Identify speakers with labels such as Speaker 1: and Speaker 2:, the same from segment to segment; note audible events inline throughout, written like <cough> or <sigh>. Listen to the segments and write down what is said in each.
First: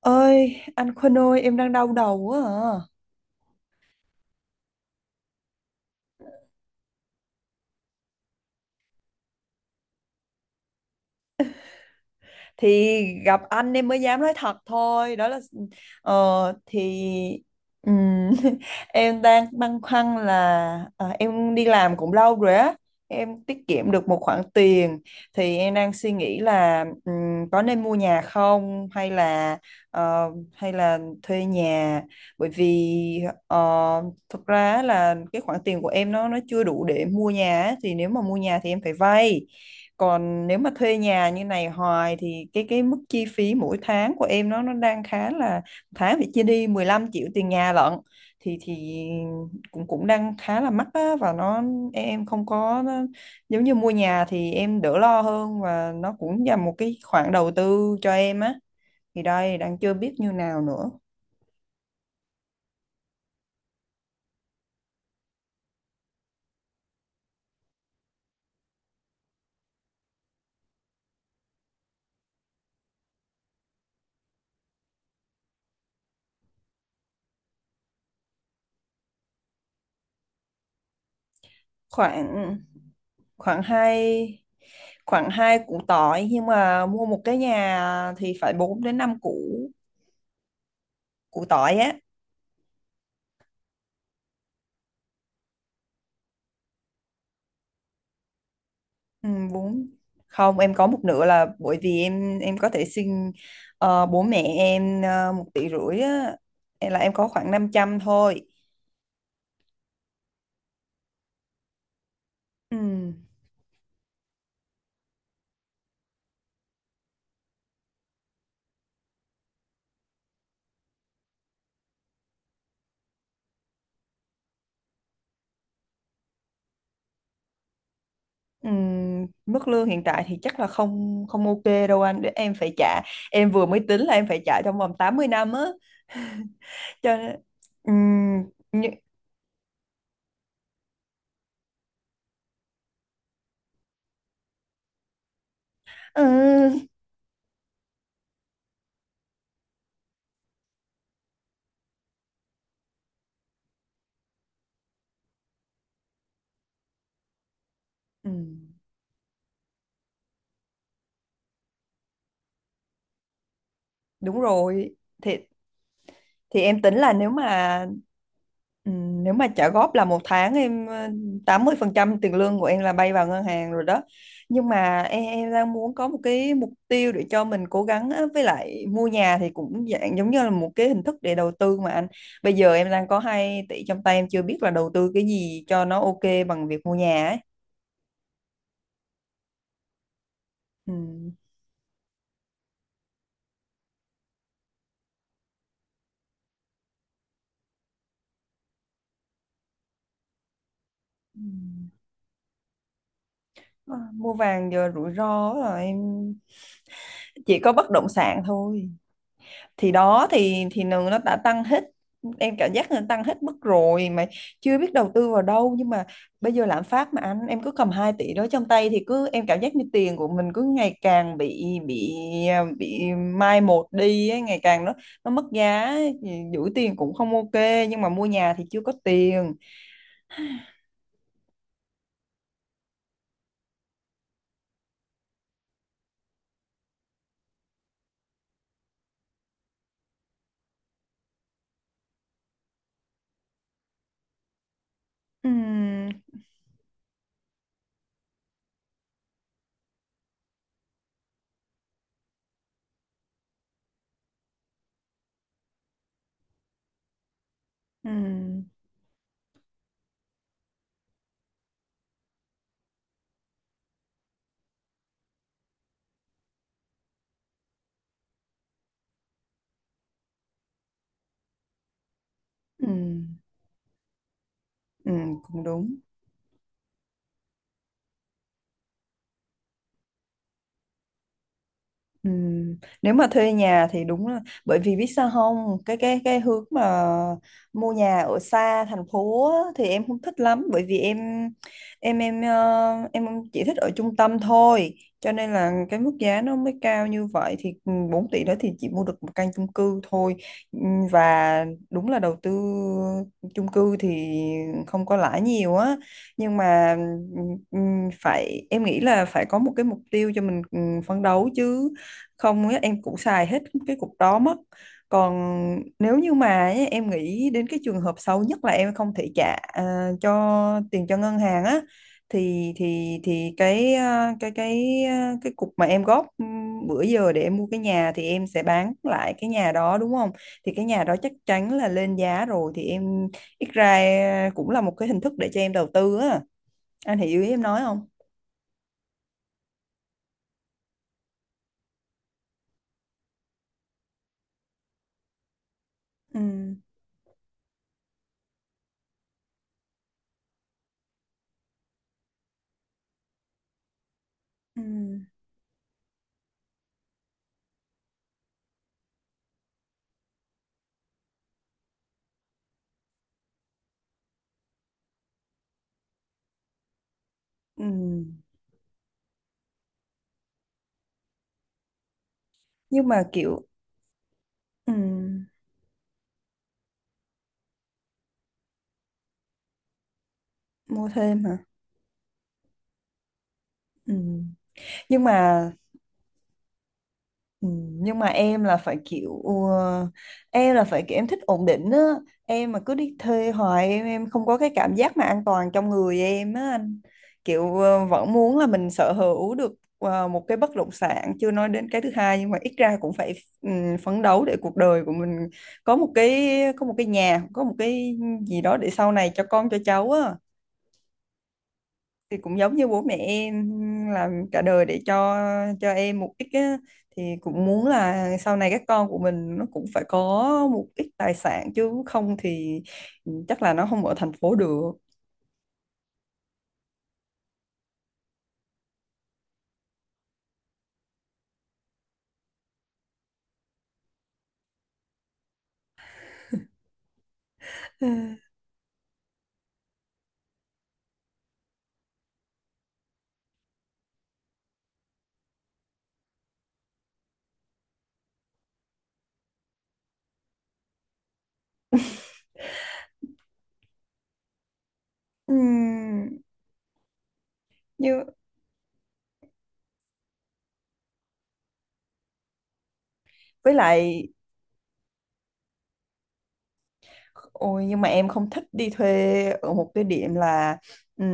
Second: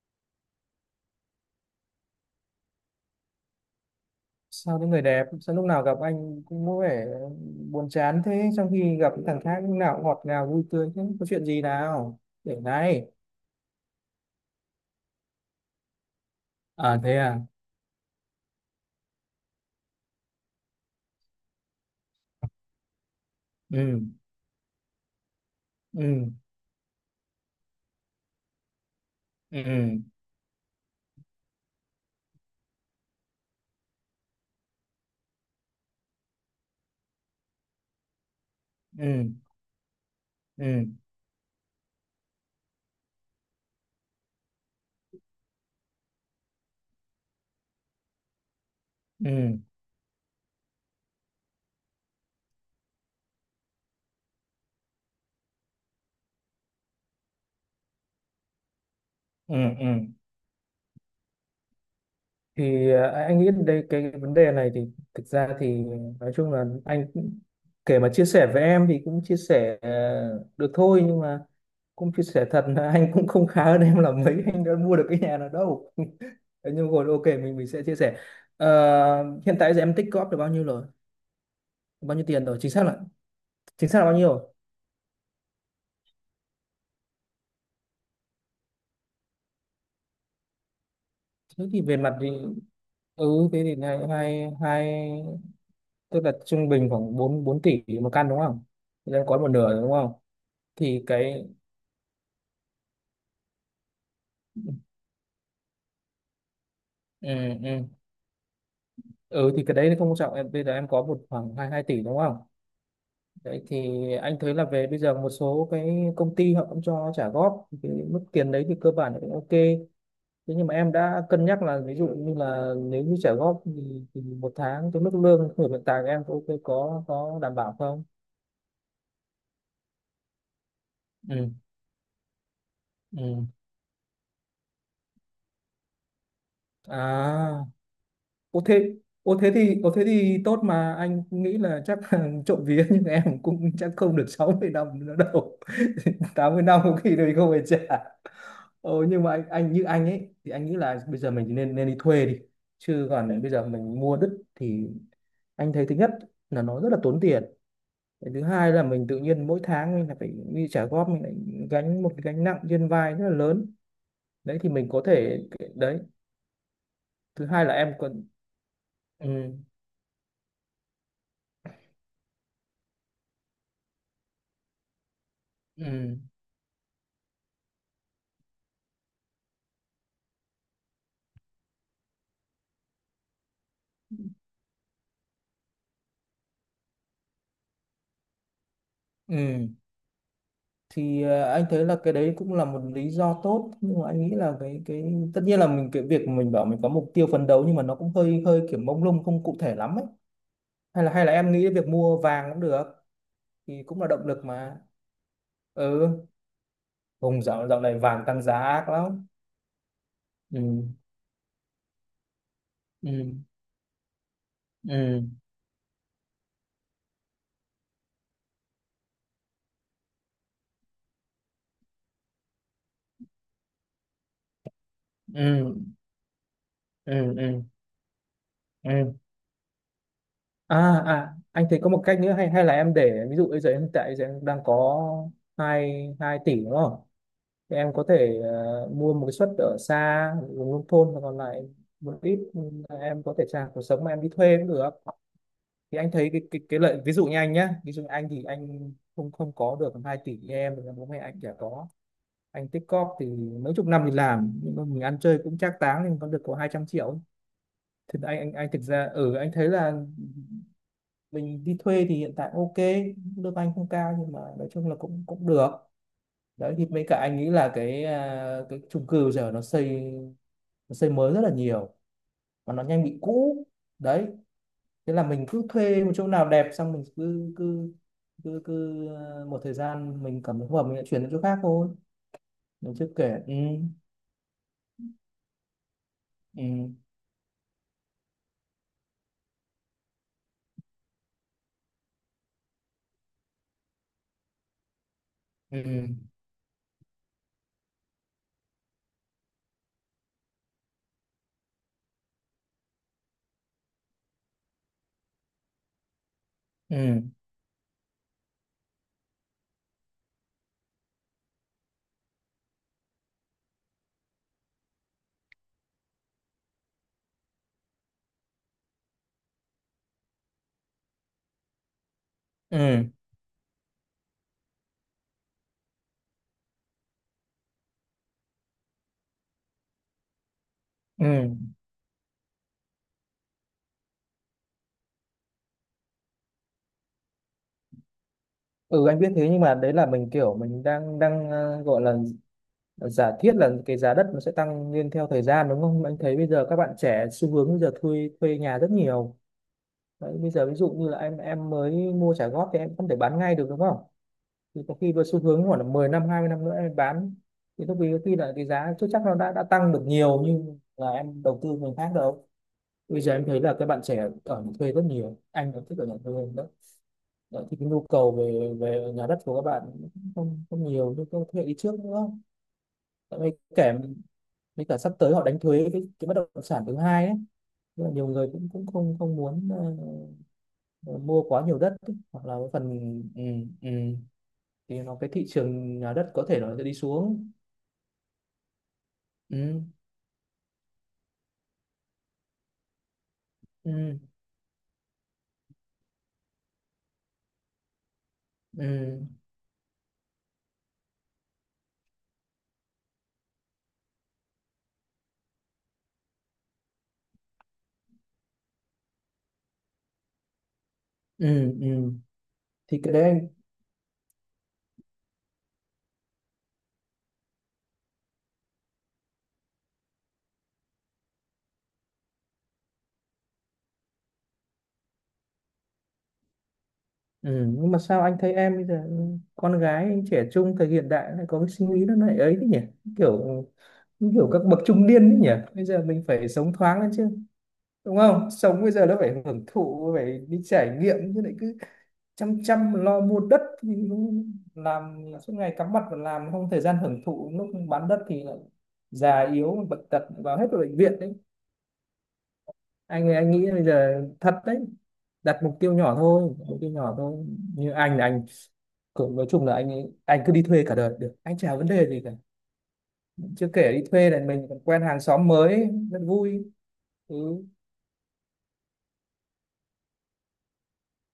Speaker 1: Ơi, anh Quân ơi, em đang đau đầu quá à.
Speaker 2: sao cái người đẹp sao lúc nào gặp anh cũng có vẻ buồn chán thế, trong khi gặp cái thằng khác lúc nào cũng ngọt ngào vui tươi thế? Có chuyện gì nào để
Speaker 1: Thì
Speaker 2: này?
Speaker 1: gặp anh em mới dám nói thật thôi, đó là ờ, thì
Speaker 2: À thế à.
Speaker 1: ừm, <laughs> em đang băn khoăn là em đi làm cũng lâu rồi á, em tiết kiệm
Speaker 2: Ừ.
Speaker 1: được một khoản tiền, thì em đang suy
Speaker 2: Ừ.
Speaker 1: nghĩ là có nên mua nhà không hay là
Speaker 2: Ừ.
Speaker 1: hay là thuê nhà. Bởi vì thực ra là cái khoản tiền của em nó chưa đủ để mua nhà á, thì nếu mà mua nhà thì em phải
Speaker 2: Ừ.
Speaker 1: vay. Còn nếu mà
Speaker 2: Ừ.
Speaker 1: thuê nhà như này hoài thì cái mức chi phí mỗi tháng của em nó đang khá là, tháng phải chia đi 15 triệu tiền nhà lận. Thì
Speaker 2: Ừ.
Speaker 1: cũng cũng đang khá là mắc á, và nó, em không có nó, giống như mua nhà thì em đỡ lo hơn và nó cũng là một cái khoản đầu tư cho em á. Thì
Speaker 2: Ừ.
Speaker 1: đây đang
Speaker 2: Ừ.
Speaker 1: chưa biết như nào nữa.
Speaker 2: Thì à, anh nghĩ đây cái vấn đề này thì thực ra thì nói chung là kể mà chia sẻ với em thì cũng chia sẻ được thôi, nhưng mà cũng chia sẻ thật là anh cũng không khá hơn em là mấy, anh đã mua được cái nhà nào đâu. <laughs> Thế nhưng rồi ok mình sẽ chia sẻ. Ờ, hiện tại giờ em tích góp được bao nhiêu rồi, bao nhiêu tiền
Speaker 1: Khoảng,
Speaker 2: rồi,
Speaker 1: khoảng
Speaker 2: chính xác là
Speaker 1: hai
Speaker 2: bao nhiêu rồi?
Speaker 1: khoảng hai củ tỏi, nhưng mà mua một cái nhà thì phải 4 đến 5 củ, củ
Speaker 2: Thế
Speaker 1: tỏi
Speaker 2: thì
Speaker 1: á.
Speaker 2: về mặt thì ừ thế thì hai hai hai tức là trung bình khoảng bốn bốn tỷ một căn đúng không? Thì em
Speaker 1: Ừ,
Speaker 2: có một nửa rồi
Speaker 1: bún,
Speaker 2: đúng không?
Speaker 1: không em có một
Speaker 2: Thì
Speaker 1: nửa
Speaker 2: cái
Speaker 1: là bởi vì em có thể xin bố mẹ em một tỷ rưỡi á. Em là em có
Speaker 2: ừ,
Speaker 1: khoảng năm
Speaker 2: ừ.
Speaker 1: trăm thôi.
Speaker 2: Ừ thì cái đấy không quan trọng, em bây giờ em có một khoảng hai hai tỷ đúng không?
Speaker 1: Ừ.
Speaker 2: Đấy thì anh thấy là về bây giờ một số cái công ty họ cũng cho trả góp cái mức tiền đấy thì cơ bản là cũng ok. Thế nhưng mà em đã cân nhắc là ví dụ như là nếu như trả góp thì một tháng cái mức lương của hiện tại của em có ok, có đảm bảo không?
Speaker 1: Ừ. Mức lương hiện tại thì chắc là không không
Speaker 2: Ừ.
Speaker 1: ok đâu anh, để em phải trả,
Speaker 2: Ừ.
Speaker 1: em vừa mới tính là em phải trả trong vòng 80 năm á, <laughs> cho nên
Speaker 2: À
Speaker 1: ừ,
Speaker 2: ô
Speaker 1: như,
Speaker 2: thế, ô thế thì tốt, mà anh nghĩ là chắc là <laughs> trộm vía nhưng em cũng chắc không được 60 năm nữa đâu. <laughs> 80 năm
Speaker 1: ừ,
Speaker 2: có khi mình không phải trả. Ồ nhưng mà anh như anh ấy thì anh nghĩ là bây giờ mình nên nên đi thuê đi. Chứ còn bây giờ mình mua đứt thì anh thấy thứ nhất là nó rất là tốn tiền.
Speaker 1: ừ,
Speaker 2: Cái thứ hai là mình tự nhiên mỗi tháng mình lại phải đi trả góp, mình lại gánh một cái gánh nặng trên vai rất là lớn.
Speaker 1: đúng
Speaker 2: Đấy thì mình
Speaker 1: rồi.
Speaker 2: có
Speaker 1: thì
Speaker 2: thể đấy.
Speaker 1: thì em tính là
Speaker 2: Thứ hai là em còn ừ.
Speaker 1: nếu mà trả góp là một tháng em 80% tiền lương của em là bay vào ngân hàng rồi đó. Nhưng mà em đang muốn có
Speaker 2: Ừ.
Speaker 1: một cái mục tiêu để cho mình cố gắng á. Với lại mua nhà thì cũng dạng giống như là một cái hình thức để đầu tư mà anh. Bây giờ em đang có 2 tỷ trong tay, em chưa biết là đầu tư cái gì cho nó ok bằng việc mua nhà ấy.
Speaker 2: Ừ thì
Speaker 1: Ừm.
Speaker 2: anh thấy là cái đấy cũng là một lý do tốt, nhưng mà anh nghĩ là cái tất nhiên là mình cái việc mình bảo mình có mục tiêu phấn đấu, nhưng mà nó cũng hơi hơi kiểu mông lung, không cụ thể lắm ấy. Hay là em nghĩ việc
Speaker 1: Ừm.
Speaker 2: mua vàng cũng được, thì
Speaker 1: À,
Speaker 2: cũng là động
Speaker 1: mua
Speaker 2: lực
Speaker 1: vàng
Speaker 2: mà.
Speaker 1: giờ rủi ro rồi em,
Speaker 2: Ừ, vùng
Speaker 1: chỉ
Speaker 2: dạo
Speaker 1: có
Speaker 2: dạo
Speaker 1: bất
Speaker 2: này
Speaker 1: động
Speaker 2: vàng
Speaker 1: sản
Speaker 2: tăng giá ác
Speaker 1: thôi.
Speaker 2: lắm.
Speaker 1: Thì đó
Speaker 2: Ừ.
Speaker 1: thì nường nó đã tăng hết, em cảm giác là tăng
Speaker 2: Ừ.
Speaker 1: hết mức rồi mà chưa biết đầu
Speaker 2: Ừ.
Speaker 1: tư vào đâu. Nhưng mà bây giờ lạm phát mà anh, em cứ cầm 2 tỷ đó trong tay thì cứ em cảm giác như tiền của mình cứ ngày càng bị, bị mai một đi ấy, ngày càng nó mất
Speaker 2: Ừ.
Speaker 1: giá. Giữ tiền cũng
Speaker 2: Ừ.
Speaker 1: không ok,
Speaker 2: Ừ.
Speaker 1: nhưng mà mua nhà thì chưa có
Speaker 2: Ừ.
Speaker 1: tiền.
Speaker 2: À, à anh thấy có một cách nữa, hay hay là em để ví dụ bây giờ em tại giờ em đang có hai hai tỷ đúng không? Thì em có thể mua một cái suất ở xa vùng nông thôn và còn lại một ít, ừ, em có thể trả cuộc sống mà em đi thuê cũng được. Thì
Speaker 1: Ừm,
Speaker 2: anh thấy cái lợi ví dụ như anh nhá, ví dụ như anh thì anh không không có được 2 tỷ như em, thì bố mẹ anh chả có, anh tích cóp thì mấy chục năm thì làm, nhưng mà mình ăn chơi cũng trác táng thì còn được có 200 triệu. Thì anh anh
Speaker 1: ừm,
Speaker 2: anh thực ra ừ anh thấy là mình đi thuê thì hiện tại ok, lương anh không cao nhưng mà nói chung là cũng cũng được. Đấy thì mấy cả anh nghĩ là cái à, cái chung cư giờ nó xây, nó xây mới rất là nhiều và nó nhanh bị
Speaker 1: ừm,
Speaker 2: cũ. Đấy, thế là mình cứ
Speaker 1: cũng đúng.
Speaker 2: thuê một chỗ nào đẹp, xong mình cứ một thời gian mình cảm thấy không hợp mình lại chuyển đến chỗ khác thôi.
Speaker 1: Ừm.
Speaker 2: Mình chưa
Speaker 1: Nếu mà
Speaker 2: kể
Speaker 1: thuê
Speaker 2: ừ.
Speaker 1: nhà thì đúng là, bởi vì biết sao không, cái hướng
Speaker 2: Ừ.
Speaker 1: mà mua nhà ở xa thành phố á, thì em không thích lắm, bởi vì em, em chỉ thích ở trung tâm thôi, cho nên là cái
Speaker 2: Ừ.
Speaker 1: mức giá nó mới cao như vậy. Thì 4 tỷ đó thì chỉ mua được một căn chung cư thôi. Ừm, và đúng là đầu tư chung cư thì không có lãi nhiều á, nhưng mà
Speaker 2: Ừ.
Speaker 1: phải, em nghĩ là phải có một cái mục tiêu cho mình phấn đấu, chứ không á, em cũng xài hết cái cục đó mất. Còn nếu như mà ấy, em nghĩ đến cái trường hợp xấu nhất là em không thể trả à, cho tiền cho ngân hàng á, thì
Speaker 2: Ừ.
Speaker 1: thì cái à, cái cục mà em góp bữa giờ để em mua cái nhà thì em sẽ bán lại cái nhà đó, đúng không? Thì cái nhà đó chắc chắn
Speaker 2: Ừ.
Speaker 1: là lên giá rồi, thì em ít ra à, cũng là một cái hình thức để cho em đầu tư á. Anh hiểu ý em nói không?
Speaker 2: Ừ anh biết thế, nhưng mà đấy là mình kiểu mình đang đang gọi là giả thiết là cái giá đất nó sẽ tăng lên theo thời gian đúng không? Anh thấy
Speaker 1: Ừ,
Speaker 2: bây giờ các bạn trẻ xu hướng bây giờ thuê thuê nhà rất nhiều. Đấy, bây giờ ví dụ như là em mới mua trả góp thì em không thể bán ngay được đúng không? Thì
Speaker 1: ừ,
Speaker 2: có khi với xu hướng khoảng là 10 năm 20 năm nữa em bán thì lúc ấy có khi là cái giá chưa chắc nó đã tăng được nhiều như là em đầu tư người khác đâu. Bây giờ em thấy là các bạn trẻ ở nhà thuê rất nhiều, anh cũng thích ở nhà thuê đó. Đấy, thì
Speaker 1: ừ,
Speaker 2: cái nhu cầu về về nhà đất của các bạn cũng không không nhiều như các thế hệ đi trước nữa.
Speaker 1: nhưng mà
Speaker 2: Tại vì
Speaker 1: kiểu
Speaker 2: kể với
Speaker 1: ừ,
Speaker 2: cả sắp tới họ đánh thuế cái bất động sản thứ hai ấy. Nên là nhiều người cũng cũng không không muốn
Speaker 1: mua
Speaker 2: ờ, mua
Speaker 1: thêm hả?
Speaker 2: quá nhiều đất ấy, hoặc là cái phần ừ, ừ.
Speaker 1: Ừ.
Speaker 2: Thì nó
Speaker 1: Nhưng
Speaker 2: cái thị
Speaker 1: mà
Speaker 2: trường nhà đất có thể nó sẽ đi xuống.
Speaker 1: ừ, nhưng mà em là phải kiểu ừ,
Speaker 2: Ừ.
Speaker 1: em là phải kiểu em thích ổn định á. Em mà cứ đi thuê hoài, em
Speaker 2: Ừ.
Speaker 1: em không có cái cảm giác mà an toàn trong người em á anh, kiểu vẫn muốn là
Speaker 2: Ừ.
Speaker 1: mình sở hữu được một cái bất động sản, chưa nói đến cái thứ hai, nhưng mà ít ra cũng phải ừ, phấn đấu để cuộc đời của mình có một cái, có một cái nhà, có một cái gì đó để sau này cho con cho cháu á.
Speaker 2: Ừ. Ừ.
Speaker 1: Thì cũng giống như
Speaker 2: Thì
Speaker 1: bố
Speaker 2: cái
Speaker 1: mẹ
Speaker 2: đấy anh
Speaker 1: em làm cả đời để cho em một ít á, thì cũng muốn là sau này các con của mình nó cũng phải có một ít tài sản, chứ không thì chắc là nó không ở thành phố được.
Speaker 2: ừ. Nhưng mà sao anh thấy em bây giờ ừ, con gái anh trẻ trung thời hiện đại lại có cái suy nghĩ nó lại ấy thế nhỉ, kiểu như kiểu các bậc trung niên đấy nhỉ. Bây giờ mình phải sống thoáng lên chứ, đúng
Speaker 1: <laughs>
Speaker 2: không?
Speaker 1: <sighs>
Speaker 2: Sống bây giờ nó phải hưởng thụ, phải đi trải nghiệm chứ, lại cứ chăm chăm lo mua đất thì nó làm suốt ngày cắm mặt vào làm, không thời gian hưởng thụ, lúc bán đất thì lại già yếu bệnh tật vào hết vào bệnh viện đấy. Anh nghĩ bây giờ thật đấy, đặt mục tiêu nhỏ
Speaker 1: Ừm,
Speaker 2: thôi, mục tiêu nhỏ thôi. Như anh
Speaker 1: như
Speaker 2: là anh cũng nói chung là anh cứ đi thuê cả đời được, anh chả vấn đề gì cả. Chưa
Speaker 1: với
Speaker 2: kể đi
Speaker 1: lại,
Speaker 2: thuê là mình còn quen hàng xóm mới rất vui. Ừ.
Speaker 1: ôi, nhưng mà em không thích đi thuê ở một cái điểm là ừm,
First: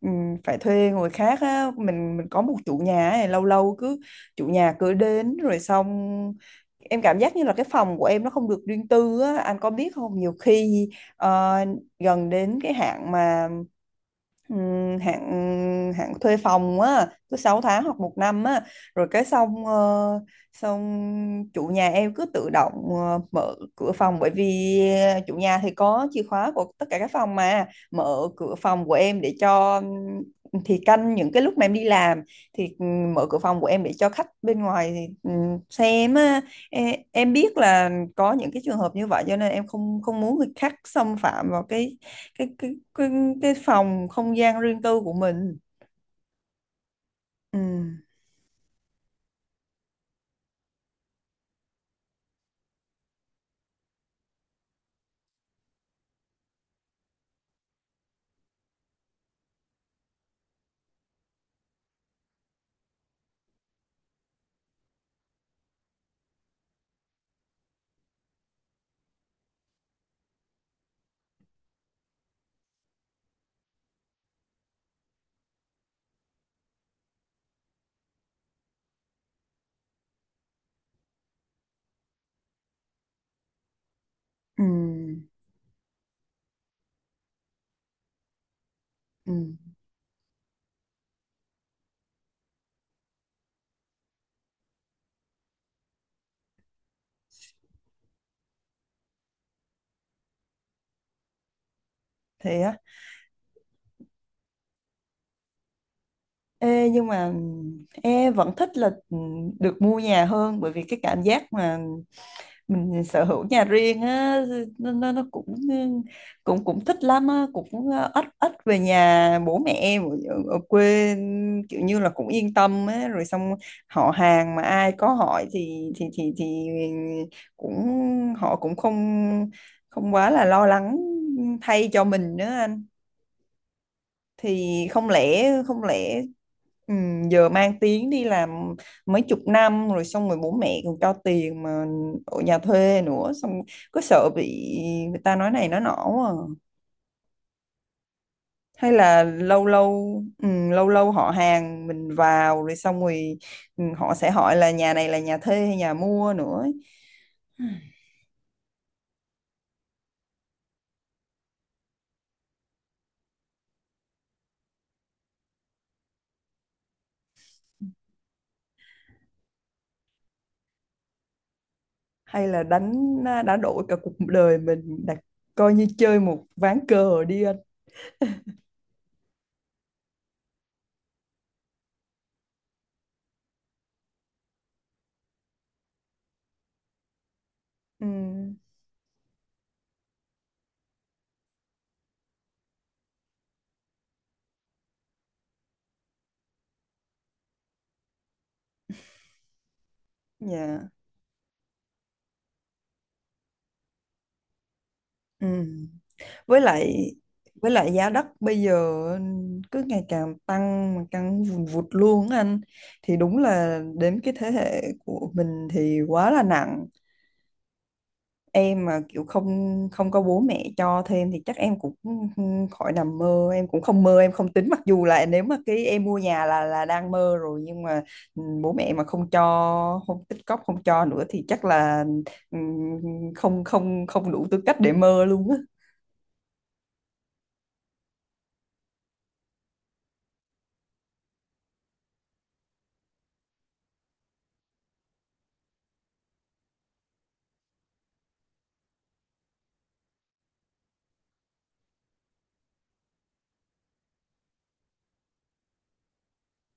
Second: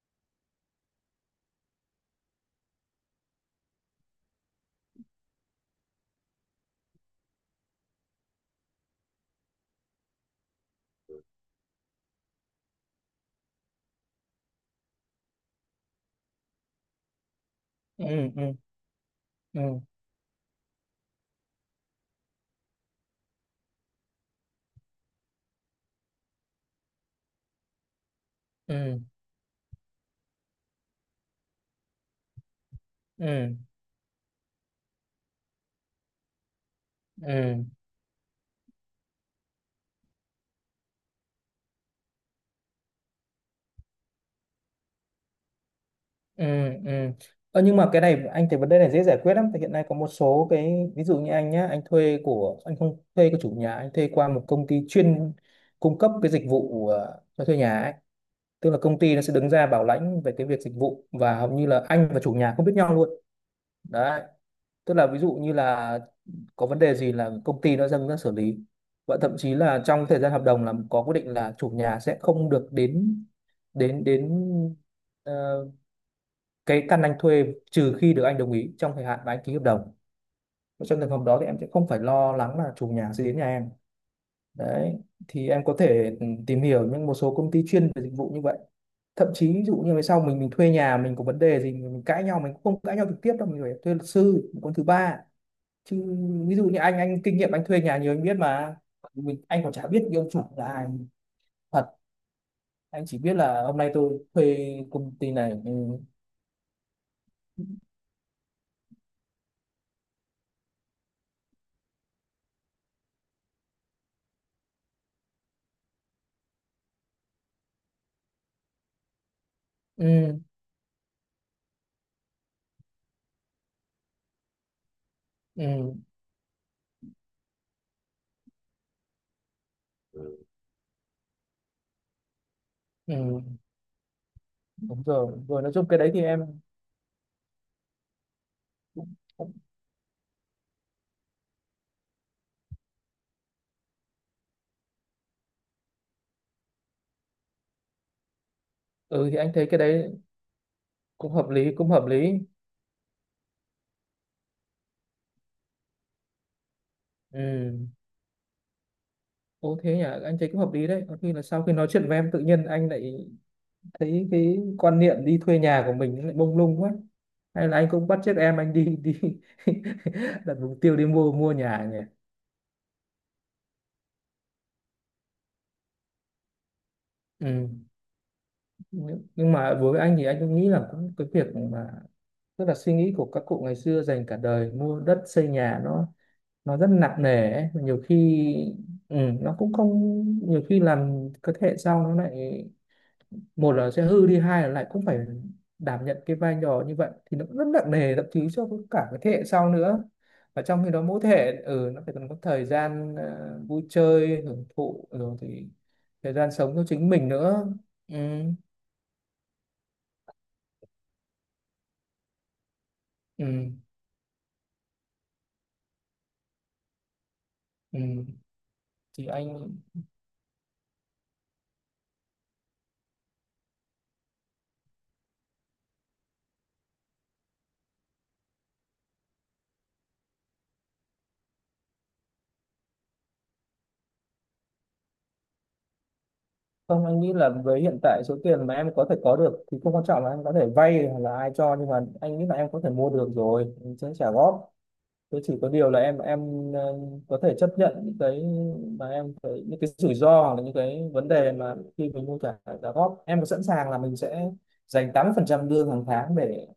Speaker 1: phải thuê người khác á. Mình có một chủ nhà này, lâu lâu cứ, chủ nhà cứ đến rồi xong, em cảm giác như là cái phòng của em nó không được riêng tư á. Anh có biết không, nhiều khi ờ, gần đến cái hạn mà hạn hạn thuê phòng á, cứ 6 tháng hoặc
Speaker 2: Ừ.
Speaker 1: một năm
Speaker 2: Ừ.
Speaker 1: á, rồi cái xong
Speaker 2: Ừ.
Speaker 1: xong chủ nhà em cứ tự động mở cửa phòng, bởi vì chủ nhà thì có chìa khóa của tất cả các phòng mà, mở cửa phòng của
Speaker 2: Ừ.
Speaker 1: em để cho thì canh những cái lúc mà em đi làm, thì mở cửa
Speaker 2: Ừ.
Speaker 1: phòng của em để cho khách bên ngoài thì, xem á. Em
Speaker 2: Ừ.
Speaker 1: biết là có những cái trường hợp như vậy, cho nên em không không muốn người khác xâm phạm vào cái, cái cái cái, cái phòng không gian riêng tư của mình.
Speaker 2: Ừ. Ừ.
Speaker 1: Ừ,
Speaker 2: Ờ, nhưng mà cái này anh thấy vấn đề này dễ giải quyết lắm, tại hiện nay có một số cái, ví dụ như anh nhá, anh thuê của anh không thuê của chủ nhà, anh thuê qua một công ty chuyên cung cấp cái dịch vụ cho thuê nhà ấy. Tức là công ty nó sẽ đứng ra bảo lãnh về cái việc dịch vụ, và hầu như là anh và chủ nhà không biết nhau luôn. Đấy, tức là ví dụ như là có vấn đề gì là công ty nó dâng ra xử lý. Và thậm chí là trong thời gian hợp đồng là có quy định là chủ nhà sẽ không được đến đến đến ờ, cái căn anh thuê trừ khi được anh đồng ý trong thời hạn mà anh ký hợp đồng. Trong trường hợp đó thì em sẽ không phải lo lắng là chủ nhà sẽ đến nhà em. Đấy,
Speaker 1: ừ,
Speaker 2: thì em có thể ừ, tìm hiểu những một số công ty chuyên về dịch vụ như vậy. Thậm chí ví
Speaker 1: ừ,
Speaker 2: dụ như về sau mình thuê nhà mình có vấn đề gì mình cãi nhau, mình cũng không cãi nhau trực tiếp đâu, mình phải thuê luật sư một con thứ ba chứ. Ví dụ như anh kinh nghiệm anh thuê nhà nhiều anh biết mà, mình, anh còn chả biết cái ông chủ là ai thật.
Speaker 1: thế á?
Speaker 2: Anh chỉ biết là hôm nay tôi thuê công ty này ừ,
Speaker 1: Ê, nhưng mà em vẫn thích là được mua nhà hơn, bởi vì cái cảm giác mà mình sở hữu nhà riêng á, nó cũng, cũng thích lắm á, cũng ít ít về nhà bố mẹ em ở,
Speaker 2: ừ,
Speaker 1: ở quê, kiểu như là cũng yên tâm á, rồi xong họ hàng mà ai có hỏi thì
Speaker 2: ừ,
Speaker 1: thì cũng, họ cũng không không quá là
Speaker 2: ừ.
Speaker 1: lo lắng thay cho mình nữa anh.
Speaker 2: Ừ.
Speaker 1: Thì
Speaker 2: Đúng rồi, đúng rồi, nói
Speaker 1: không
Speaker 2: chung cái đấy
Speaker 1: lẽ
Speaker 2: thì em
Speaker 1: giờ mang tiếng đi làm
Speaker 2: cũng-
Speaker 1: mấy chục
Speaker 2: cũng-
Speaker 1: năm rồi, xong rồi bố mẹ còn cho tiền mà ở nhà thuê nữa, xong có sợ bị người ta nói này nói nọ không à? Hay là
Speaker 2: ừ thì anh
Speaker 1: lâu
Speaker 2: thấy cái đấy
Speaker 1: lâu, lâu lâu họ
Speaker 2: cũng hợp lý,
Speaker 1: hàng
Speaker 2: cũng hợp
Speaker 1: mình
Speaker 2: lý.
Speaker 1: vào rồi xong rồi họ sẽ hỏi là nhà này là nhà thuê hay nhà mua nữa ấy.
Speaker 2: Ừ. Ồ thế nhỉ, anh thấy cũng hợp lý đấy. Có khi là sau khi nói chuyện với em tự nhiên anh lại thấy cái quan niệm đi thuê nhà của mình nó lại mông lung quá. Hay là anh cũng bắt chước em anh đi đi <laughs> đặt mục tiêu đi mua mua nhà nhỉ.
Speaker 1: Hay là đánh đã đổi cả cuộc đời mình đặt, coi như chơi một ván cờ đi anh.
Speaker 2: Ừ. Nhưng mà đối với anh thì anh cũng nghĩ là cũng cái việc mà tức là suy nghĩ của các cụ ngày xưa dành cả đời mua đất xây nhà nó rất nặng nề ấy. Nhiều
Speaker 1: Ừ,
Speaker 2: khi ừ, nó cũng không, nhiều khi làm cái thế hệ sau nó lại, một là sẽ hư đi, hai là lại cũng phải đảm nhận cái vai trò như vậy thì nó cũng rất nặng nề thậm chí cho cả cái thế hệ sau nữa. Và trong
Speaker 1: dạ,
Speaker 2: khi đó mỗi thế hệ ừ, nó phải cần có thời gian vui chơi hưởng thụ rồi
Speaker 1: ừ,
Speaker 2: thì thời gian
Speaker 1: với
Speaker 2: sống cho chính
Speaker 1: lại,
Speaker 2: mình nữa.
Speaker 1: với lại giá
Speaker 2: Ừ,
Speaker 1: đất bây giờ cứ ngày càng tăng mà, tăng vùn vụt luôn á anh, thì đúng
Speaker 2: ừ,
Speaker 1: là đến cái thế hệ của mình thì quá là nặng.
Speaker 2: ừ.
Speaker 1: Em mà kiểu
Speaker 2: Thì anh
Speaker 1: không không có bố mẹ cho thêm thì chắc em cũng khỏi nằm mơ, em cũng không mơ em không tính, mặc dù là nếu mà cái em mua nhà là đang mơ rồi, nhưng mà bố mẹ mà không cho, không tích cóp không cho nữa thì chắc là ừ, không không không đủ tư cách để mơ luôn á.
Speaker 2: không, anh nghĩ là với hiện tại số tiền mà em có thể có được thì không quan trọng là anh có thể vay hoặc là ai cho, nhưng mà anh nghĩ là em có thể mua được rồi, anh sẽ trả góp. Thế chỉ có điều là em có thể chấp nhận những cái mà em phải, những cái rủi ro hoặc là những cái vấn đề mà khi mình mua trả trả góp, em có sẵn sàng là mình sẽ dành 80% lương hàng tháng để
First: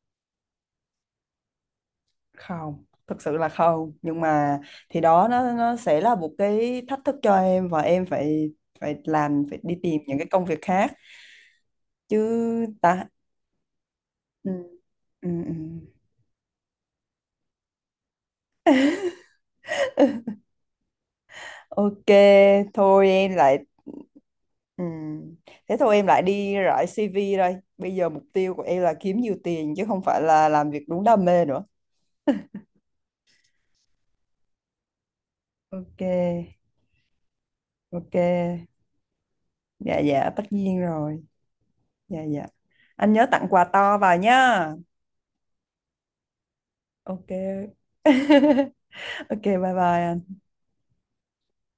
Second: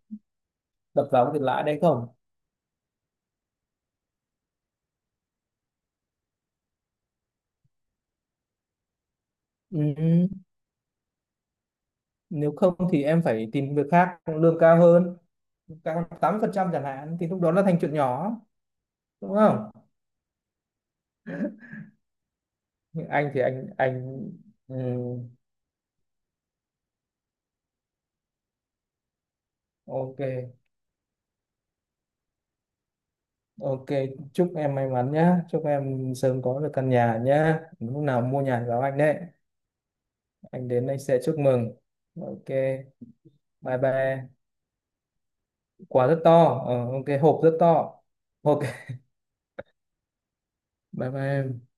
Speaker 2: đập vào cái tiền lãi đấy không?
Speaker 1: Không, thực sự là không, nhưng mà thì đó nó sẽ là một cái thách thức cho em, và em phải, phải làm, phải đi tìm những cái
Speaker 2: Ừ.
Speaker 1: công việc khác chứ
Speaker 2: Nếu không thì
Speaker 1: ta.
Speaker 2: em phải tìm việc khác
Speaker 1: ừ,
Speaker 2: lương cao hơn,
Speaker 1: ừ.
Speaker 2: cao 80% chẳng hạn thì lúc đó nó thành chuyện nhỏ, đúng không?
Speaker 1: Ok,
Speaker 2: Nhưng
Speaker 1: thôi
Speaker 2: anh
Speaker 1: em
Speaker 2: thì
Speaker 1: lại,
Speaker 2: anh ừ.
Speaker 1: ừ. Thế thôi em lại đi rải CV đây, bây giờ mục tiêu của em là kiếm nhiều tiền chứ không
Speaker 2: Ok,
Speaker 1: phải là làm việc đúng đam mê nữa.
Speaker 2: ok, chúc em may mắn nhá, chúc
Speaker 1: Ok,
Speaker 2: em sớm có được căn nhà nhá, lúc
Speaker 1: ok,
Speaker 2: nào mua nhà thì báo anh đấy,
Speaker 1: dạ dạ, tất
Speaker 2: anh
Speaker 1: nhiên
Speaker 2: đến anh sẽ
Speaker 1: rồi,
Speaker 2: chúc mừng.
Speaker 1: dạ dạ,
Speaker 2: Ok,
Speaker 1: anh nhớ tặng quà
Speaker 2: bye
Speaker 1: to vào
Speaker 2: bye.
Speaker 1: nhá.
Speaker 2: Quả rất to. Ờ, ok,
Speaker 1: Ok,
Speaker 2: hộp rất to.
Speaker 1: <laughs>
Speaker 2: Ok. <laughs>
Speaker 1: ok, bye bye anh.
Speaker 2: Bye bye em.